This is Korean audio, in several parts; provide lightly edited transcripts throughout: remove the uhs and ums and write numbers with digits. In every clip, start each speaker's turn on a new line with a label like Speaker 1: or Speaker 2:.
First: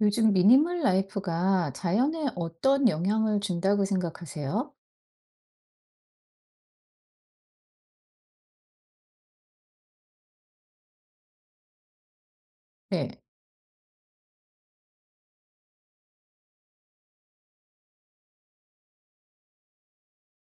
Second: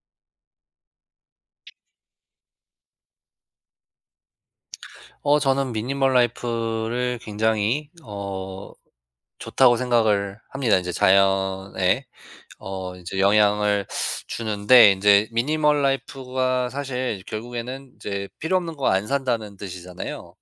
Speaker 1: 요즘 미니멀 라이프가 자연에 어떤 영향을 준다고 생각하세요?
Speaker 2: 저는 미니멀 라이프를 굉장히 좋다고 생각을 합니다. 이제 자연에 이
Speaker 1: 네.
Speaker 2: 제 영향을 주는데 이제 미니멀 라이프가 사실 결국에는 이제 필요 없는 거 안 산다는 뜻이잖아요.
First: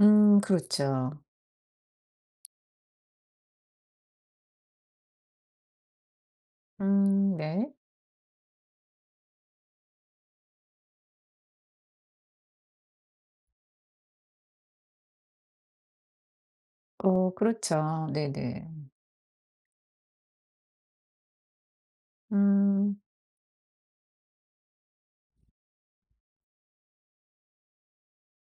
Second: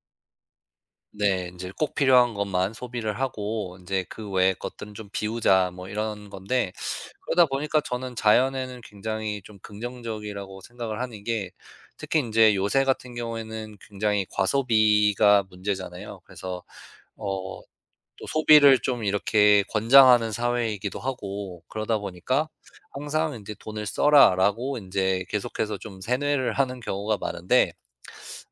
Speaker 1: 그렇죠.
Speaker 2: 네. 인제 '꼭 필요한 것만 소비를 하고 인제 그 외의 것들은 좀 비우자.' 뭐 이런 건데 그러다
Speaker 1: 네.
Speaker 2: 보니까 저는 자연에는 굉장히 좀 긍정적이라고 생각을 하는 게 특히 인제 요새 같은 경우에는 굉장히 과소비가 문제잖아요. 그래서
Speaker 1: 어
Speaker 2: 어
Speaker 1: 그렇죠,
Speaker 2: 또
Speaker 1: 네네.
Speaker 2: 소비를 좀 이렇게 권장하는 사회이기도 하고 그러다 보니까
Speaker 1: 음.
Speaker 2: 항상 인제 '돈을 써라.'라고 인제 계속해서 좀 세뇌를 하는 경우가 많은데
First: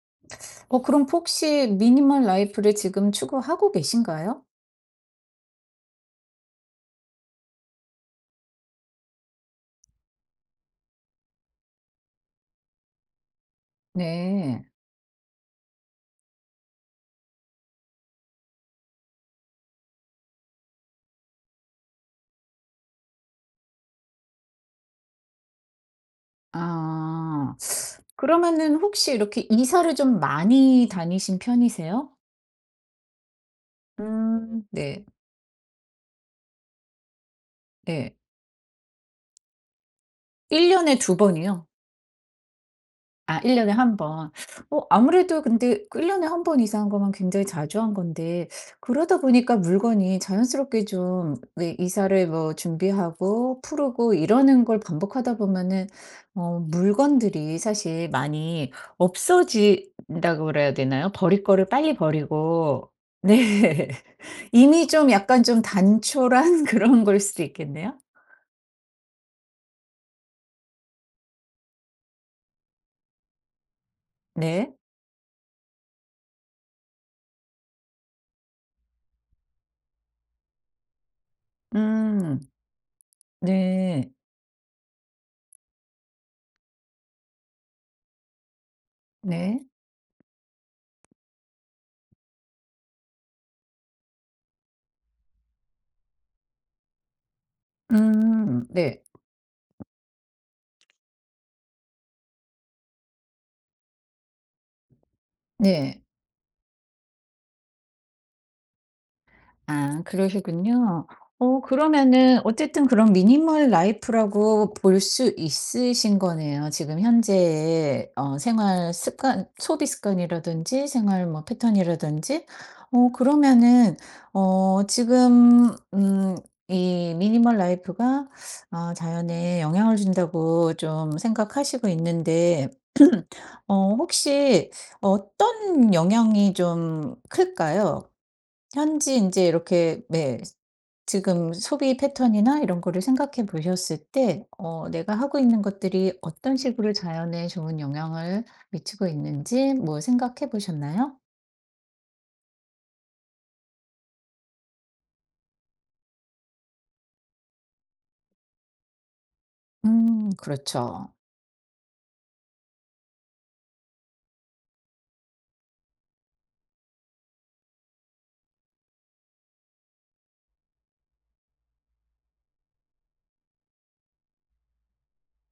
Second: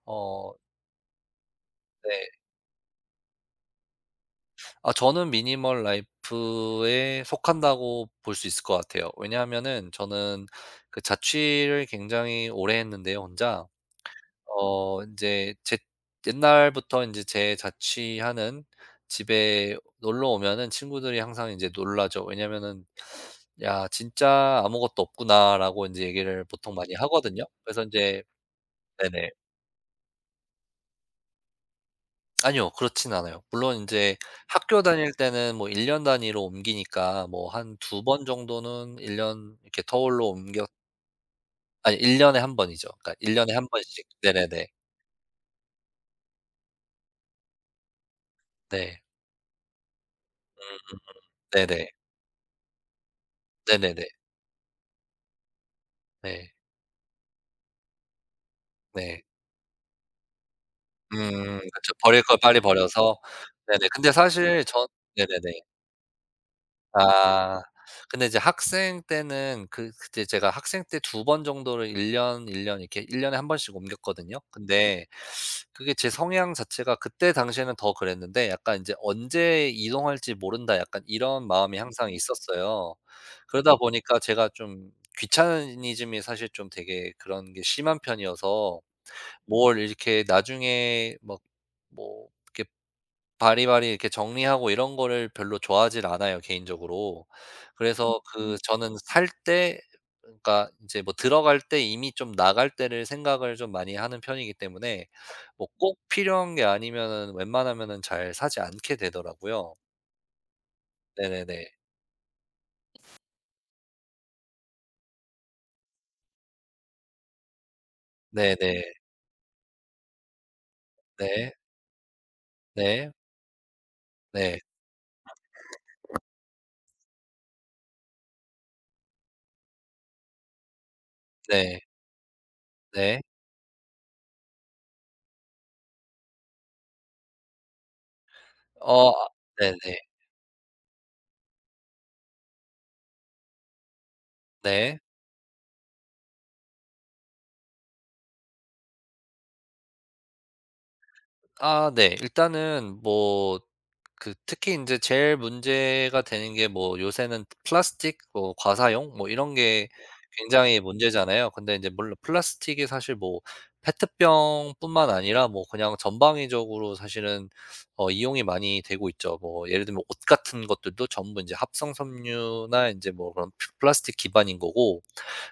Speaker 2: 어
Speaker 1: 그럼 혹시 미니멀
Speaker 2: 네.
Speaker 1: 라이프를 지금 추구하고 계신가요?
Speaker 2: 아 저는 미니멀 라이프에 속한다고 볼 수 있을 것 같아요. 왜냐하면은 저는 그 자취를 굉장히 오래 했는데요 혼자.
Speaker 1: 네.
Speaker 2: 어 이제 제 옛날부터 이제 제 자취하는 집에 놀러 오면은 친구들이 항상 이제 놀라죠. 왜냐하면은 "야 진짜 아무것도 없구나."라고 이제 얘기를 보통 많이 하거든요.
Speaker 1: 아,
Speaker 2: 그래서 이제
Speaker 1: 그러면은 혹시
Speaker 2: 네네.
Speaker 1: 이렇게 이사를 좀 많이 다니신 편이세요?
Speaker 2: 아니요. 그렇진 않아요. 물론 인제 학교
Speaker 1: 네.
Speaker 2: 다닐 때는 뭐 1년 년 단위로 옮기니까 뭐 한 두
Speaker 1: 네.
Speaker 2: 번 정도는 1년 년 이렇게 터울로 옮겼
Speaker 1: 1 년에 2 번이요?
Speaker 2: 아니, 일 년에 한 번이죠. 그러니까 1년
Speaker 1: 아,
Speaker 2: 년에
Speaker 1: 1
Speaker 2: 한
Speaker 1: 년에 한
Speaker 2: 번씩.
Speaker 1: 번.
Speaker 2: 네네네.
Speaker 1: 아무래도 근데 그 일1 년에 한 번 이상한 거면 굉장히 자주 한 건데,
Speaker 2: 네.
Speaker 1: 그러다 보니까 물건이 자연스럽게, 좀 왜
Speaker 2: 네네.
Speaker 1: 이사를 뭐 준비하고
Speaker 2: 네네네.
Speaker 1: 푸르고 이러는 걸 반복하다 보면은
Speaker 2: 네.
Speaker 1: 물건들이 사실 많이
Speaker 2: 네.
Speaker 1: 없어진다고 그래야 되나요? 버릴 거를
Speaker 2: 그쵸.
Speaker 1: 빨리
Speaker 2: 버릴 걸 빨리
Speaker 1: 버리고.
Speaker 2: 버려서. 네네.
Speaker 1: 네.
Speaker 2: 근데 사실 전
Speaker 1: 이미 좀 약간
Speaker 2: 네네네.
Speaker 1: 좀 단촐한 그런 걸 수도
Speaker 2: 아.
Speaker 1: 있겠네요.
Speaker 2: 근데 이제 학생 때는 그때 제가 학생 때 두 번 정도를 1년 이렇게 1년 년에 한 번씩 옮겼거든요.
Speaker 1: 네.
Speaker 2: 근데 그게 제 성향 자체가 그때 당시에는 더 그랬는데 약간 인제 '언제 이동할지 모른다.' 약간 이런 마음이 항상
Speaker 1: 음.
Speaker 2: 있었어요. 그러다
Speaker 1: 네.
Speaker 2: 보니까 제가 좀 귀차니즘이 사실 좀 되게 그런 게 심한 편이어서
Speaker 1: 네.
Speaker 2: 뭘 이렇게 나중에 막 뭐 이렇게 바리바리 이렇게 정리하고 이런 거를 별로 좋아하질 않아요, 개인적으로. 그래서
Speaker 1: 음.
Speaker 2: 저는
Speaker 1: 네.
Speaker 2: 살 때 그러니까 인제 뭐 들어갈 때 이미 좀 나갈 때를 생각을 좀 많이 하는 편이기 때문에 뭐 꼭
Speaker 1: 네.
Speaker 2: 필요한 게 아니면은 웬만하면은 잘 사지 않게 되더라고요.
Speaker 1: 아, 그러시군요.
Speaker 2: 네네네.
Speaker 1: 그러면은 어쨌든 그런 미니멀 라이프라고 볼 수 있으신 거네요. 지금 현재의
Speaker 2: 네네.
Speaker 1: 생활 습관, 소비 습관이라든지 생활 뭐
Speaker 2: 네.
Speaker 1: 패턴이라든지.
Speaker 2: 네.
Speaker 1: 그러면은
Speaker 2: 네.
Speaker 1: 어 지금 이 미니멀 라이프가 아 자연에 영향을 준다고 좀
Speaker 2: 네.
Speaker 1: 생각하시고 있는데,
Speaker 2: 네.
Speaker 1: 혹시 어떤 영향이 좀 클까요? 현지
Speaker 2: 아,
Speaker 1: 이제
Speaker 2: 네네.
Speaker 1: 이렇게, 네, 지금 소비 패턴이나 이런 거를 생각해 보셨을 때
Speaker 2: 네.
Speaker 1: 내가 하고 있는 것들이 어떤 식으로 자연에 좋은 영향을 미치고 있는지 뭐 생각해 보셨나요?
Speaker 2: 아 네. 일단은 뭐 그 특히 인제 제일 문제가 되는 게 뭐 요새는 플라스틱 뭐 과사용 뭐 이런 게 굉장히
Speaker 1: 그렇죠.
Speaker 2: 문제잖아요. 근데 인제 물론 플라스틱이 사실 뭐 페트병뿐만 아니라 뭐 그냥 전방위적으로 사실은 이용이 많이 되고 있죠. 뭐 예를 들면 옷 같은 것들도 전부 인제 합성 섬유나 인제 뭐 그런 플 플라스틱 기반인 거고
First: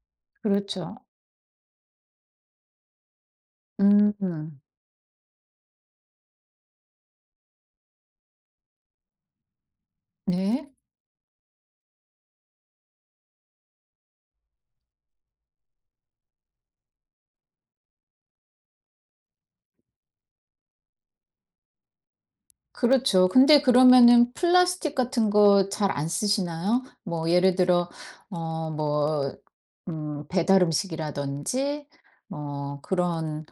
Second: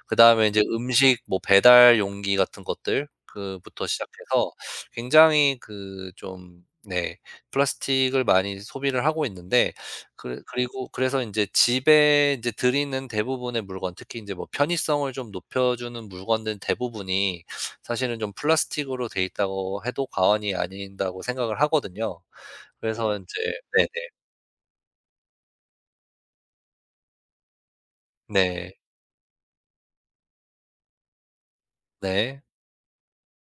Speaker 2: 그다음에 인제
Speaker 1: 그렇죠.
Speaker 2: 음식 뭐 배달 용기 같은 것들 그 부터 시작해서
Speaker 1: 음
Speaker 2: 굉장히 그좀네 플라스틱을 많이 소비를 하고 있는데 그
Speaker 1: 네.
Speaker 2: 그리고 그래서 인제 집에 인제 들이는 대부분의 물건 특히 인제 뭐 편의성을 좀 높여주는 물건들 대부분이 사실은 좀 플라스틱으로 돼 있다고 해도 과언이 아닌다고 생각을 하거든요. 그래서
Speaker 1: 그렇죠.
Speaker 2: 인제
Speaker 1: 근데
Speaker 2: 네 네.
Speaker 1: 그러면은 플라스틱 같은 거 잘 안 쓰시나요? 뭐 예를 들어
Speaker 2: 네.
Speaker 1: 뭐 배달 음식이라든지
Speaker 2: 네.
Speaker 1: 뭐 그런,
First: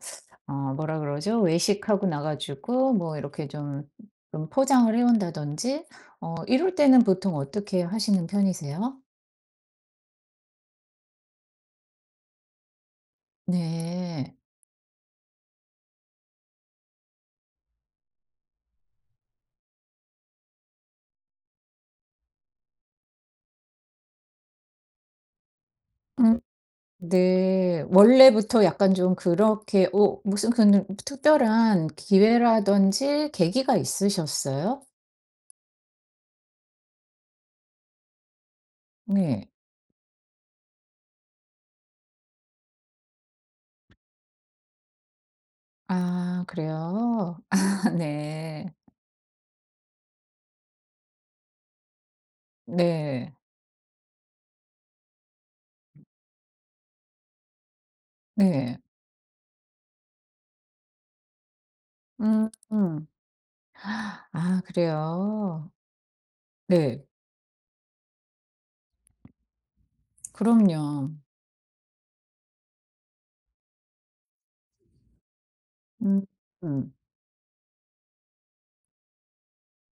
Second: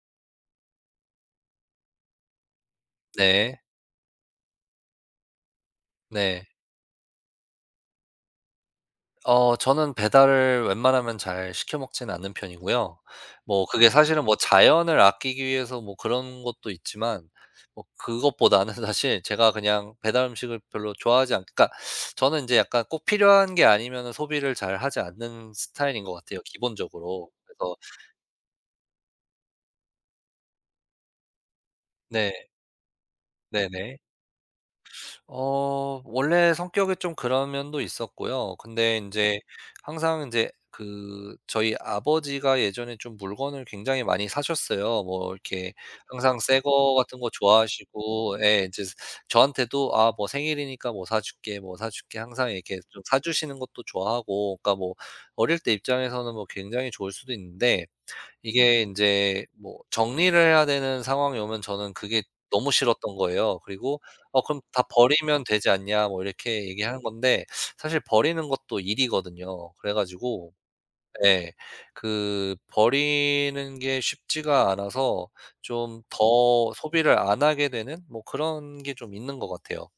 Speaker 1: 뭐라 그러죠? 외식하고 나 가지고 뭐 이렇게
Speaker 2: 네.
Speaker 1: 좀, 좀 포장을 해 온다든지
Speaker 2: 네.
Speaker 1: 이럴 때는 보통 어떻게 하시는 편이세요?
Speaker 2: 저는 배달을 웬만하면 잘 시켜 먹지는 않는 편이고요. 뭐 그게 사실은 뭐
Speaker 1: 네.
Speaker 2: 자연을 아끼기 위해서 뭐 그런 것도 있지만 뭐 그것보다는 사실 제가 그냥 배달 음식을 별로 좋아하지 않 그러니까 저는 이제 약간 꼭 필요한 게 아니면은 소비를 잘 하지 않는 스타일인 것 같아요
Speaker 1: 음
Speaker 2: 기본적으로. 그래서
Speaker 1: 네. 원래부터 약간 좀 그렇게 오 무슨 그런 특별한
Speaker 2: 네.
Speaker 1: 기회라든지 계기가
Speaker 2: 네네.
Speaker 1: 있으셨어요?
Speaker 2: 원래 성격이 좀 그런 면도 있었고요. 근데 인제
Speaker 1: 네.
Speaker 2: 항상 인제 그 저희 아버지가 예전에 좀 물건을 굉장히 많이 사셨어요. 뭐 이렇게 항상
Speaker 1: 아,
Speaker 2: 새 거 같은 거
Speaker 1: 그래요? 아
Speaker 2: 좋아하시고 예
Speaker 1: 네.
Speaker 2: 인제 저한테도 "아 뭐 생일이니까 뭐 사 줄게. 뭐 사 줄게." 항상 이렇게 좀 사
Speaker 1: 네.
Speaker 2: 주시는 것도 좋아하고 그러니까 뭐 어릴 때 입장에서는 뭐 굉장히 좋을 수도 있는데
Speaker 1: 네.
Speaker 2: 이게 인제 뭐 정리를 해야 되는 상황이 오면 저는 그게
Speaker 1: 음.
Speaker 2: 너무
Speaker 1: 음.
Speaker 2: 싫었던 거예요. 그리고 "어 그럼
Speaker 1: 아,
Speaker 2: 다 버리면
Speaker 1: 그래요?
Speaker 2: 되지 않냐." 뭐 이렇게 얘기하는
Speaker 1: 네.
Speaker 2: 건데 사실 버리는 것도 일이거든요. 그래 가지고
Speaker 1: 그럼요.
Speaker 2: 예. 그 버리는 게 쉽지가 않아서 좀
Speaker 1: 음.
Speaker 2: 더
Speaker 1: 음.
Speaker 2: 소비를 안 하게 되는 뭐 그런 게 좀 있는 것 같아요.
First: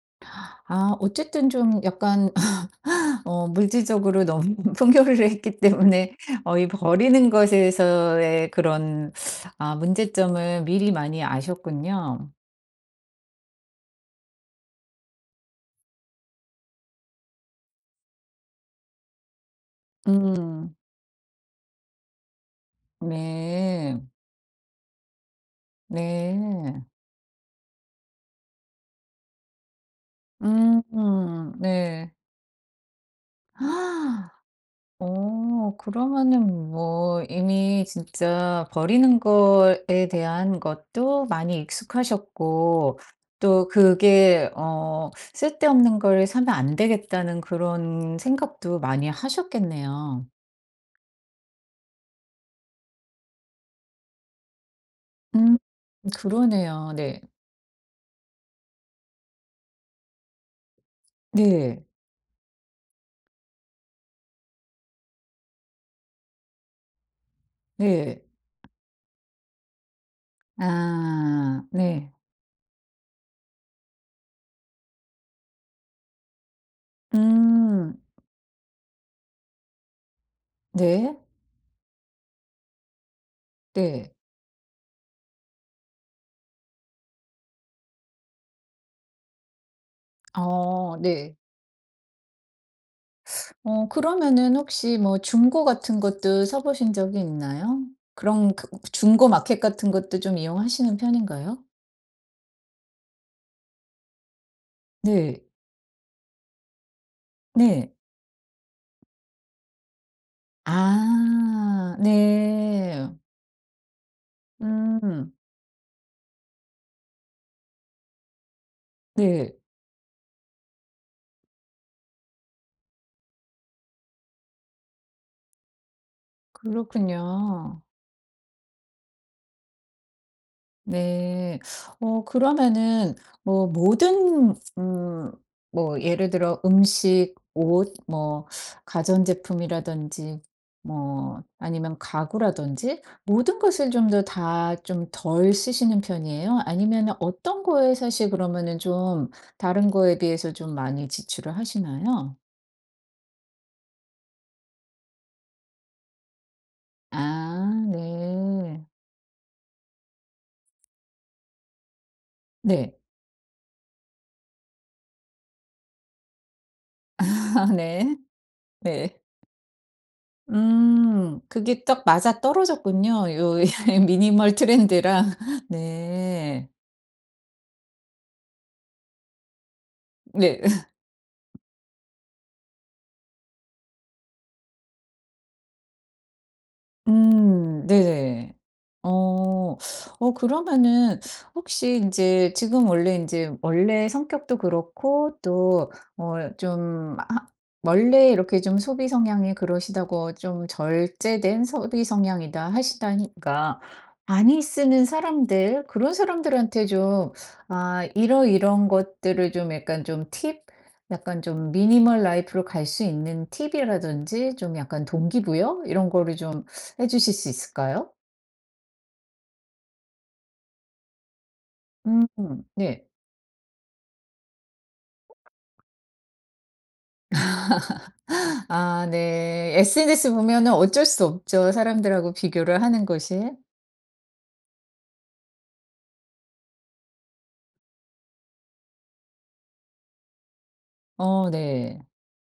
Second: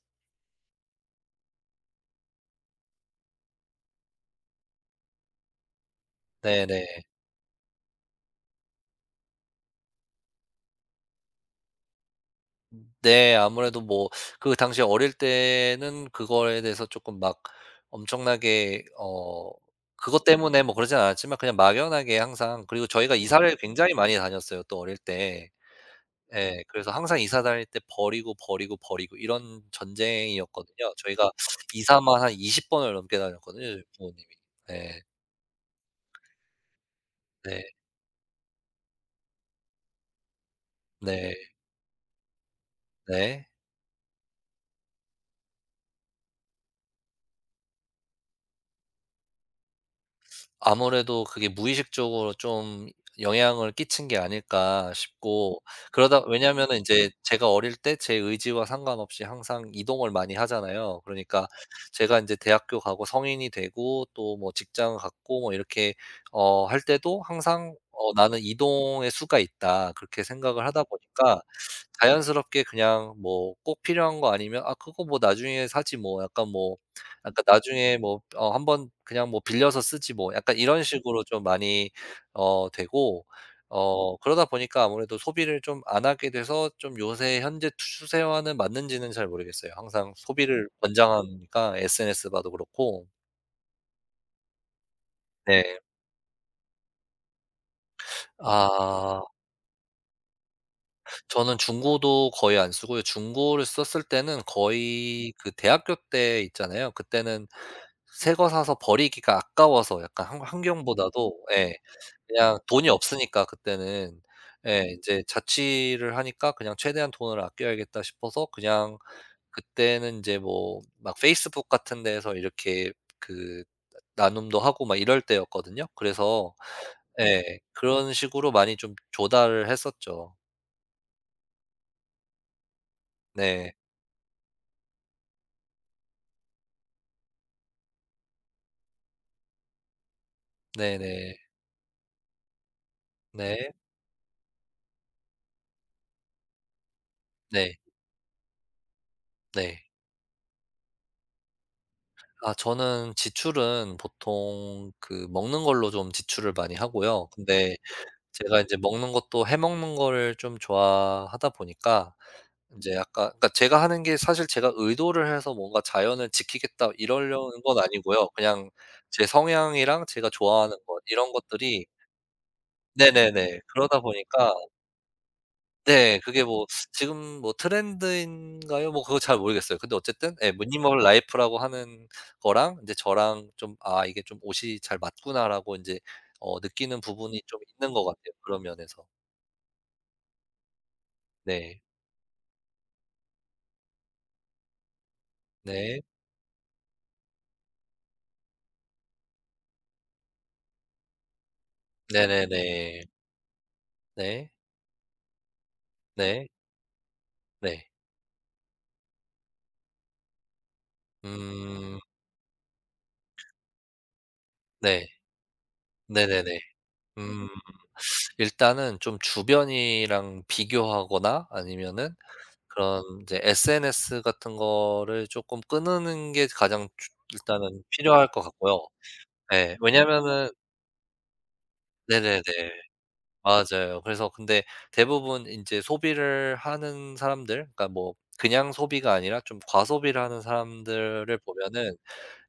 Speaker 1: 아, 어쨌든 좀 약간 물질적으로 너무 풍요를 했기 때문에 이
Speaker 2: 네네.
Speaker 1: 버리는 것에서의 그런, 아 문제점을 미리 많이 아셨군요.
Speaker 2: 네. 아무래도 뭐 그 당시 어릴 때는 그거에 대해서 조금 막 엄청나게 그것 때문에 뭐
Speaker 1: 음.
Speaker 2: 그러진 않았지만 그냥 막연하게 항상 그리고 저희가 이사를 굉장히
Speaker 1: 네.
Speaker 2: 많이 다녔어요 또 어릴 때. 예.
Speaker 1: 네.
Speaker 2: 그래서 항상 이사 다닐 때 버리고, 버리고, 버리고 이런 전쟁이었거든요. 저희가
Speaker 1: 음. 네.
Speaker 2: 이사만 한 20번 번을 넘게 다녔거든요 저희 부모님이. 네.
Speaker 1: 그러면은 뭐
Speaker 2: 네.
Speaker 1: 이미 진짜 버리는 거에 대한 것도
Speaker 2: 네.
Speaker 1: 많이 익숙하셨고,
Speaker 2: 네.
Speaker 1: 또 그게 '쓸데없는 걸 사면 안 되겠다.'는 그런 생각도 많이 하셨겠네요.
Speaker 2: 아무래도 그게 무의식적으로 좀 영향을 끼친 게 아닐까
Speaker 1: 음
Speaker 2: 싶고 그러다 왜냐하면은
Speaker 1: 그러네요.
Speaker 2: 인제
Speaker 1: 네.
Speaker 2: 제가 어릴 때 제 의지와 상관없이 항상 이동을 많이 하잖아요. 그러니까
Speaker 1: 네.
Speaker 2: 제가 인제 대학교 가고 성인이 되고 또 뭐 직장 갖고 뭐 이렇게 할 때도 항상
Speaker 1: 네.
Speaker 2: '나는 이동의 수가 있다.' 그렇게 생각을 하다 보니까
Speaker 1: 아 네.
Speaker 2: 자연스럽게 그냥 뭐 꼭 필요한 거 아니면 '아 그거 뭐 나중에 사지 뭐.' 약간 뭐 약간
Speaker 1: 음
Speaker 2: 나중에 뭐 한번 그냥 뭐 빌려서 쓰지 뭐 약간 이런
Speaker 1: 네.
Speaker 2: 식으로 좀 많이 되고
Speaker 1: 네.
Speaker 2: 그러다 보니까 아무래도 소비를 좀 안 하게 돼서 좀 요새 현재 추세와는 맞는지는 잘 모르겠어요. 항상 소비를
Speaker 1: 어 네.
Speaker 2: 권장하니까 SNS 봐도 그렇고.
Speaker 1: 그러면은 혹시 뭐
Speaker 2: 네.
Speaker 1: 중고 같은 것도 사 보신 적이 있나요? 그런 그
Speaker 2: 아
Speaker 1: 중고 마켓 같은 것도 좀 이용하시는
Speaker 2: 저는
Speaker 1: 편인가요?
Speaker 2: 중고도 거의 안 쓰고요. 중고를 썼을 때는 거의
Speaker 1: 네.
Speaker 2: 그 대학교 때 있잖아요. 그때는
Speaker 1: 네.
Speaker 2: 새거 사서 버리기가 아까워서 약간 환 환경보다도 예.
Speaker 1: 아.
Speaker 2: 그냥 돈이
Speaker 1: 네.
Speaker 2: 없으니까 그때는. 예 이제
Speaker 1: 음.
Speaker 2: 자취를 하니까 그냥 '최대한 돈을 아껴야겠다.' 싶어서 그냥
Speaker 1: 네.
Speaker 2: 그때는 인제 뭐 막 페이스북 같은 데에서 이렇게 그 나눔도 하고 막 이럴 때였거든요. 그래서 예
Speaker 1: 그렇군요.
Speaker 2: 그런 식으로 많이 좀 조달을 했었죠.
Speaker 1: 네. 그러면은 뭐
Speaker 2: 네.
Speaker 1: 모든 음, 뭐 예를 들어 음식, 옷, 뭐 가전제품이라든지,
Speaker 2: 네네.
Speaker 1: 뭐 아니면 가구라든지, 모든
Speaker 2: 네.
Speaker 1: 것을 좀 더 다 좀 덜 쓰시는 편이에요? 아니면 어떤
Speaker 2: 네.
Speaker 1: 거에 사실 그러면은 좀
Speaker 2: 네.
Speaker 1: 다른 거에 비해서 좀 많이 지출을 하시나요?
Speaker 2: 아 저는 지출은 보통 그 먹는 걸로 좀 지출을 많이 하고요.
Speaker 1: 아
Speaker 2: 근데 제가 이제
Speaker 1: 네.
Speaker 2: 먹는 것도 해 먹는 거를 좀 좋아하다 보니까 인제
Speaker 1: 네.
Speaker 2: 약간 그러니까 제가 하는 게 사실 제가 의도를 해서 뭔가 '자연을 지키겠다.' 이러려는
Speaker 1: 아
Speaker 2: 건
Speaker 1: 네.
Speaker 2: 아니고요. 그냥
Speaker 1: 네.
Speaker 2: 제 성향이랑 제가 좋아하는 것 이런
Speaker 1: 음. 그게
Speaker 2: 것들이
Speaker 1: 딱 맞아떨어졌군요. 요
Speaker 2: 네네네. 그러다 보니까
Speaker 1: 미니멀 트렌드랑.
Speaker 2: 네 그게 뭐
Speaker 1: 네.
Speaker 2: 지금 뭐 트렌드인가요? 뭐 그거 잘 모르겠어요. 근데 어쨌든 예
Speaker 1: 네.
Speaker 2: 미니멀 라이프라고 하는 거랑 인제 저랑 좀 '아 이게 좀 옷이 잘 맞구나.'라고 인제 느끼는 부분이 좀 있는 것 같아요,
Speaker 1: 네네.
Speaker 2: 그런 면에서.
Speaker 1: 어. 그러면은
Speaker 2: 네.
Speaker 1: 혹시 이제 지금 원래, 이제 원래 성격도 그렇고 또
Speaker 2: 네.
Speaker 1: 어 좀 하 원래 이렇게 좀 소비 성향이 그러시다고, 좀 절제된 소비 성향이다
Speaker 2: 네네네.
Speaker 1: 하시다니까
Speaker 2: 네.
Speaker 1: 많이 쓰는 사람들, 그런
Speaker 2: 네.
Speaker 1: 사람들한테 좀
Speaker 2: 네.
Speaker 1: 아 이러이런 것들을 좀 약간 좀 팁, 약간 좀
Speaker 2: 음.
Speaker 1: 미니멀 라이프로 갈 수 있는 팁이라든지 좀 약간
Speaker 2: 네.
Speaker 1: 동기부여 이런 거를
Speaker 2: 네네네.
Speaker 1: 좀 해 주실
Speaker 2: 음.
Speaker 1: 수 있을까요?
Speaker 2: 일단은 좀 주변이랑 비교하거나 아니면은
Speaker 1: 음
Speaker 2: 그런
Speaker 1: 네.
Speaker 2: 이제 SNS 같은 거를 쪼끔 끊는 게 가장 주 일단은 필요할 것 같고요.
Speaker 1: 아 네.
Speaker 2: 예.
Speaker 1: SNS
Speaker 2: 왜냐면은
Speaker 1: 보면은 어쩔 수 없죠. 사람들하고 비교를
Speaker 2: 네네네.
Speaker 1: 하는 것이.
Speaker 2: 맞아요. 그래서 근데 대부분 인제 소비를 하는 사람들 그러니까 뭐 그냥 소비가 아니라 좀 과소비를 하는 사람들을
Speaker 1: 어
Speaker 2: 보면은
Speaker 1: 네.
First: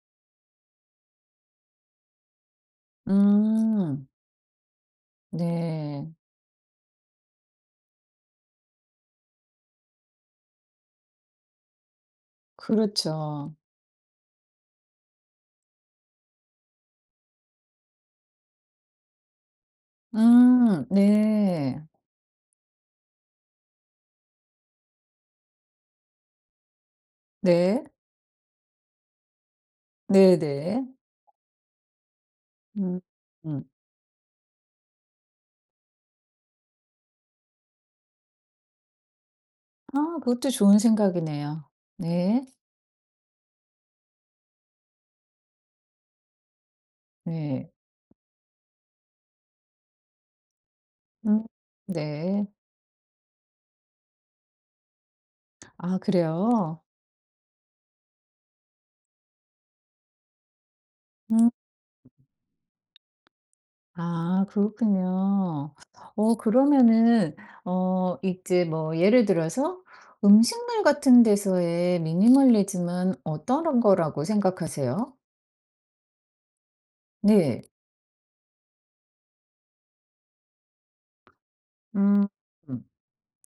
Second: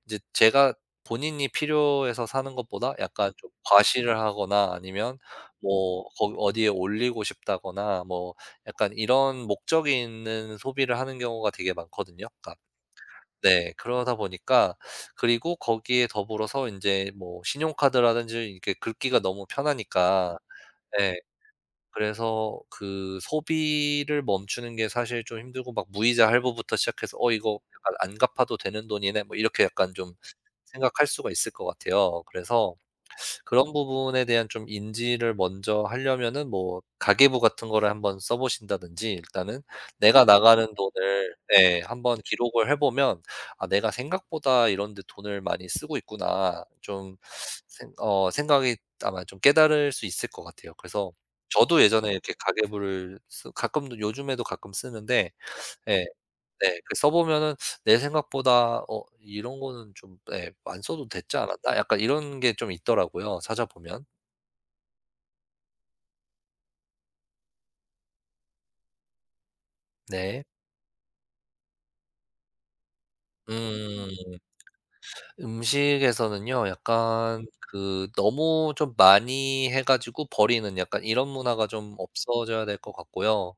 Speaker 2: 이제 제가 본인이 필요해서 사는 것보다 약간 좀
Speaker 1: 음.
Speaker 2: 과시를 하거나 아니면 뭐
Speaker 1: 네.
Speaker 2: 거기 어디에 올리고 싶다거나 뭐 약간 이런 목적이 있는 소비를 하는 경우가 되게 많거든요. 그러니까
Speaker 1: 그렇죠.
Speaker 2: 네. 그러다 보니까 그리고 거기에 더불어서 인제 뭐 신용카드라든지 이렇게 긁기가 너무 편하니까 예.
Speaker 1: 네.
Speaker 2: 그래서 그 소비를 멈추는 게 사실 좀 힘들고 막 무이자 할부부터 시작해서 '어 이거
Speaker 1: 네.
Speaker 2: 약간 안 갚아도 되는 돈이네.' 뭐 이렇게 약간 좀
Speaker 1: 네네.
Speaker 2: 생각할 수가 있을 것 같아요. 그래서
Speaker 1: 음 음.
Speaker 2: 그런 부분에 대한 좀 인지를 먼저 하려면은 뭐 가계부 같은 거를 한번 써 보신다든지 일단은
Speaker 1: 아,
Speaker 2: 내가
Speaker 1: 그것도
Speaker 2: 나가는
Speaker 1: 좋은
Speaker 2: 돈을
Speaker 1: 생각이네요.
Speaker 2: 네 한번
Speaker 1: 네.
Speaker 2: 기록을 해 보면 '아 내가 생각보다 이런 데 돈을 많이 쓰고 있구나.' 좀
Speaker 1: 네.
Speaker 2: 생 어 생각이 아마 좀 깨달을 수 있을 것 같아요. 그래서
Speaker 1: 음
Speaker 2: 저도 예전에 이렇게
Speaker 1: 네.
Speaker 2: 가계부를 쓰 가끔 요즘에도 가끔 쓰는데
Speaker 1: 아,
Speaker 2: 예. 네.
Speaker 1: 그래요?
Speaker 2: 그 써 보면은 내 생각보다 '어 이런 거는 좀 예 안 써도 됐지
Speaker 1: 음.
Speaker 2: 않았나?' 약간 이런 게 좀 있더라고요, 찾아보면.
Speaker 1: 아, 그렇군요. 그러면은 이제 뭐 예를 들어서
Speaker 2: 네.
Speaker 1: 음식물 같은 데서의 미니멀리즘은 어떤 거라고
Speaker 2: 음.
Speaker 1: 생각하세요?
Speaker 2: 음식에서는요. 약간 네.
Speaker 1: 네.
Speaker 2: 그 너무 좀 많이 해 가지고 버리는 약간 이런 문화가 좀
Speaker 1: 음.
Speaker 2: 없어져야 될
Speaker 1: 음.
Speaker 2: 것 같고요.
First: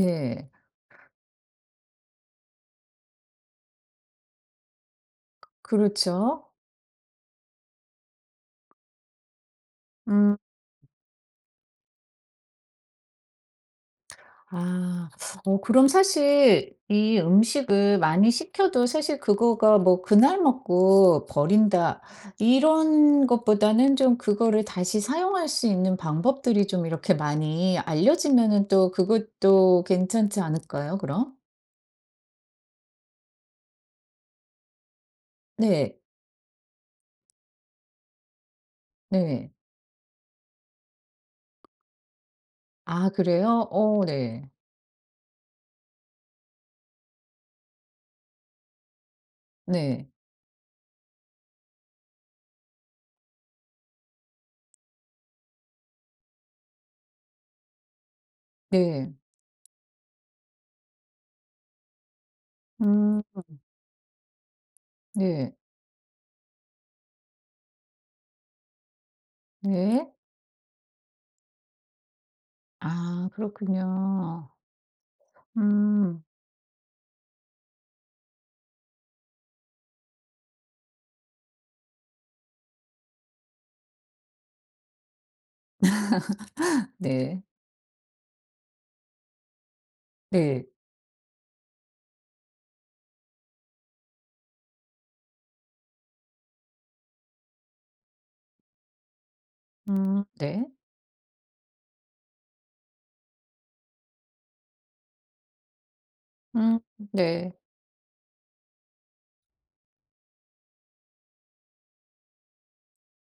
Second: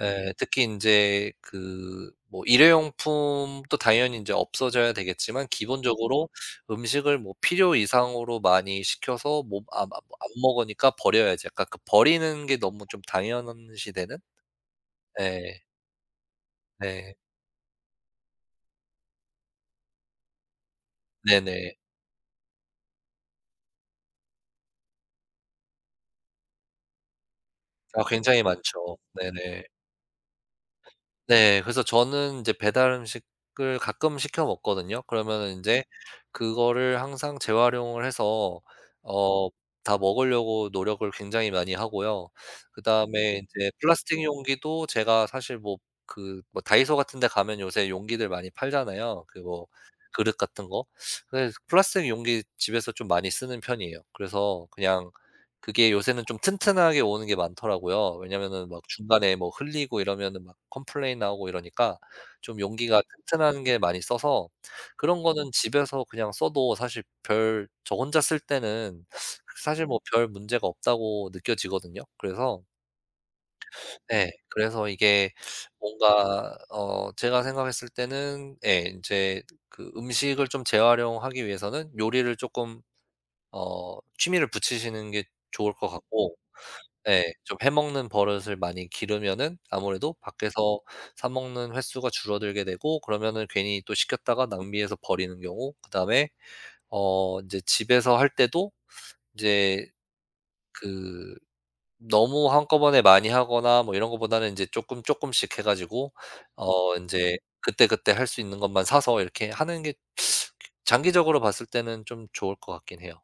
Speaker 2: 예. 네. 특히 이제 그 뭐 일회용품도 당연히 이제 없어져야 되겠지만 기본적으로
Speaker 1: 그렇죠.
Speaker 2: 음식을 뭐 필요 이상으로 많이 시켜서 뭐 아 뭐 안
Speaker 1: 음.
Speaker 2: 안 먹으니까 버려야지 약간 그 버리는 게 너무 좀 당연시 되는?
Speaker 1: 아.
Speaker 2: 네,
Speaker 1: 그럼 사실
Speaker 2: 네.
Speaker 1: 이 음식을 많이 시켜도 사실 그거가 뭐 '그날 먹고
Speaker 2: 네네.
Speaker 1: 버린다.' 이런 것보다는 좀 그거를 다시 사용할 수 있는 방법들이 좀 이렇게 많이
Speaker 2: 아 굉장히
Speaker 1: 알려지면은 또
Speaker 2: 많죠. 네네.
Speaker 1: 그것도 괜찮지 않을까요 그럼?
Speaker 2: 네. 그래서 저는 이제 배달 음식을 가끔 시켜 먹거든요. 그러면은 인제
Speaker 1: 네.
Speaker 2: 그거를 항상 재활용을 해서 어
Speaker 1: 네.
Speaker 2: 다 먹으려고 노력을 굉장히 많이 하고요.
Speaker 1: 아,
Speaker 2: 그다음에
Speaker 1: 그래요?
Speaker 2: 인제
Speaker 1: 어
Speaker 2: 플라스틱
Speaker 1: 네.
Speaker 2: 용기도 제가 사실 뭐 그 뭐 다이소 같은 데 가면 요새 용기들 많이 팔잖아요. 그 뭐
Speaker 1: 네.
Speaker 2: 그릇 같은 거. 그래서 플라스틱 용기 집에서 좀 많이 쓰는 편이에요. 그래서 그냥 그게 요새는 좀 튼튼하게 오는 게 많더라고요. 왜냐면은 막
Speaker 1: 네.
Speaker 2: 중간에 뭐 흘리고 이러면은 막 컴플레인 나오고 이러니까 좀 용기가
Speaker 1: 음
Speaker 2: 튼튼한 게 많이 써서 그런 거는
Speaker 1: 네.
Speaker 2: 집에서 그냥 써도 사실 별 저 혼자 쓸 때는 사실 뭐
Speaker 1: 네.
Speaker 2: 별 문제가 없다고 느껴지거든요. 그래서
Speaker 1: 아,
Speaker 2: 네.
Speaker 1: 그렇군요.
Speaker 2: 그래서 이게
Speaker 1: 음.
Speaker 2: 뭔가 제가 생각했을 때는 예 인제 그 음식을 좀 재활용하기 위해서는 요리를 쪼끔 취미를 붙이시는 게 좋을 것 같고 네.
Speaker 1: 네.
Speaker 2: 좀 해 먹는 버릇을 많이 기르면은 아무래도
Speaker 1: 네.
Speaker 2: 밖에서 사 먹는 횟수가 줄어들게 되고 그러면은 괜히 또 시켰다가 낭비해서 버리는 경우 그다음에 인제 집에서 할 때도 인제
Speaker 1: 네.
Speaker 2: 그 너무 한꺼번에 많이 하거나 뭐 이런 것보다는 인제 쪼끔 쪼끔씩 해 가지고
Speaker 1: 음
Speaker 2: 인제
Speaker 1: 네.
Speaker 2: 그때그때 할 수 있는 것만 사서 이렇게 하는 게 장기적으로 봤을 때는 좀 좋을 것 같긴 해요.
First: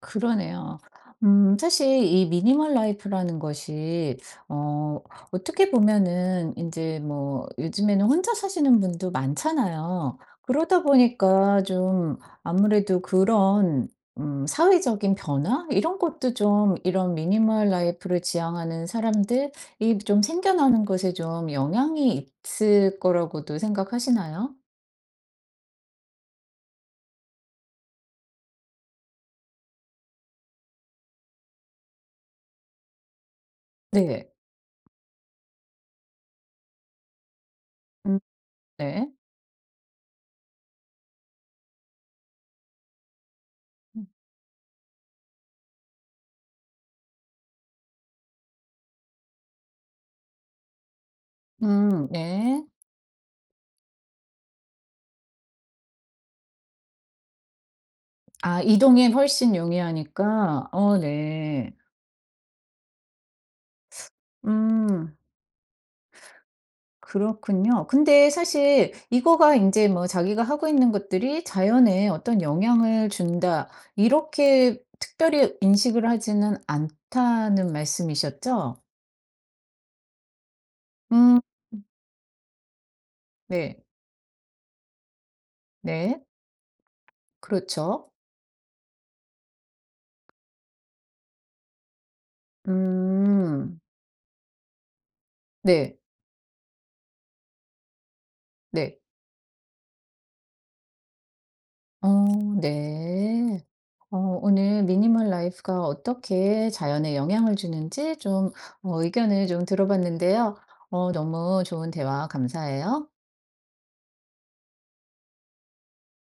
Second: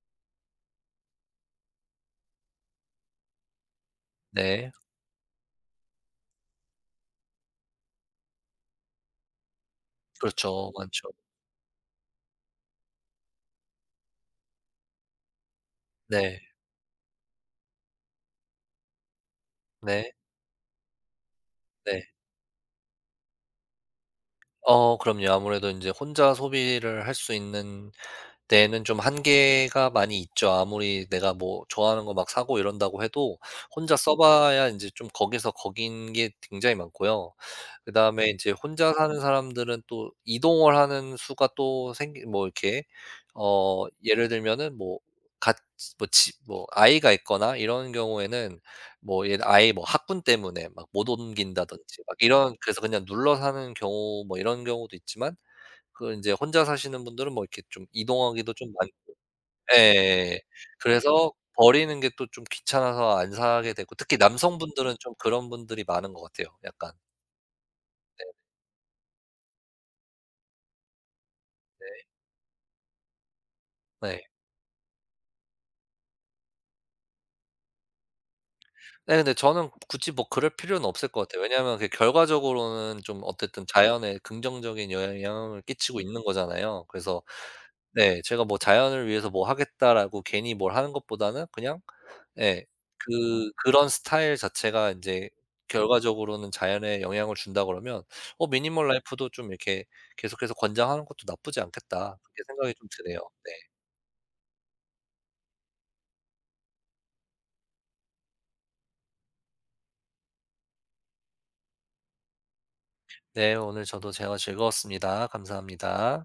Speaker 1: 그러네요. 사실 이 미니멀 라이프라는 것이
Speaker 2: 네.
Speaker 1: 어 어떻게 보면은 이제 뭐 요즘에는 혼자 사시는 분도 많잖아요.
Speaker 2: 그렇죠.
Speaker 1: 그러다
Speaker 2: 많죠.
Speaker 1: 보니까 좀 아무래도 그런 사회적인 변화 이런 것도
Speaker 2: 네.
Speaker 1: 좀, 이런 미니멀 라이프를 지향하는 사람들이
Speaker 2: 네.
Speaker 1: 좀 생겨나는 것에 좀
Speaker 2: 네.
Speaker 1: 영향이 있을 거라고도 생각하시나요?
Speaker 2: 그럼요. 아무래도 이제 혼자 소비를 할 수 있는 데에는 좀 한계가 많이 있죠. 아무리 내가 뭐 좋아하는 거 막 사고 이런다고 해도 혼자 써
Speaker 1: 네.
Speaker 2: 봐야 이제 좀 거기서 거긴 게 굉장히 많고요.
Speaker 1: 음
Speaker 2: 그다음에 이제 혼자
Speaker 1: 네.
Speaker 2: 사는 사람들은 또 이동을 하는 수가 또 생기 뭐 이렇게
Speaker 1: 음
Speaker 2: 예를 들면은 뭐같뭐집뭐 아이가 있거나 이런 경우에는 뭐 얘 아이 뭐 학군 때문에 막 못 옮긴다든지 막 이런
Speaker 1: 네.
Speaker 2: 그래서 그냥 눌러 사는 경우 뭐 이런 경우도 있지만 그 인제 혼자 사시는 분들은 뭐 이렇게 좀 이동하기도
Speaker 1: 아
Speaker 2: 좀 많
Speaker 1: 이동이 훨씬
Speaker 2: 예
Speaker 1: 용이하니까. 어
Speaker 2: 그래서
Speaker 1: 네.
Speaker 2: 버리는 게 또 좀 귀찮아서 안 사게 되고 특히 남성분들은 좀
Speaker 1: 음
Speaker 2: 그런 분들이 많은 것 같아요 약간.
Speaker 1: 그렇군요. 근데 사실 이거가 이제 뭐 '자기가 하고 있는 것들이
Speaker 2: 네.
Speaker 1: 자연에 어떤 영향을 준다.'
Speaker 2: 네.
Speaker 1: 이렇게 특별히 인식을 하지는 않다는 말씀이셨죠?
Speaker 2: 네 근데 저는 굳이 뭐 그럴 필요는 없을 것
Speaker 1: 음
Speaker 2: 같아요. 왜냐하면 그 결과적으로는 좀 어쨌든
Speaker 1: 네.
Speaker 2: 자연에 긍정적인 여 영향을 끼치고 있는
Speaker 1: 네.
Speaker 2: 거잖아요. 그래서
Speaker 1: 그렇죠.
Speaker 2: 네 제가 뭐 '자연을 위해서 뭐 하겠다.'라고 괜히 뭘 하는 것보다는 그냥 예 그
Speaker 1: 음.
Speaker 2: 그런 스타일 자체가 인제
Speaker 1: 네.
Speaker 2: 결과적으로는 자연에 영향을 준다 그러면 '미니멀
Speaker 1: 네.
Speaker 2: 라이프도 좀 이렇게 계속해서 권장하는 것도 나쁘지 않겠다.' 그렇게
Speaker 1: 어
Speaker 2: 생각이 좀 드네요. 네.
Speaker 1: 네. 어 오늘 미니멀 라이프가 어떻게 자연에 영향을 주는지 좀 의견을 좀 들어봤는데요. 너무 좋은 대화 감사해요.
Speaker 2: 네 오늘 저도 대화 즐거웠습니다. 감사합니다.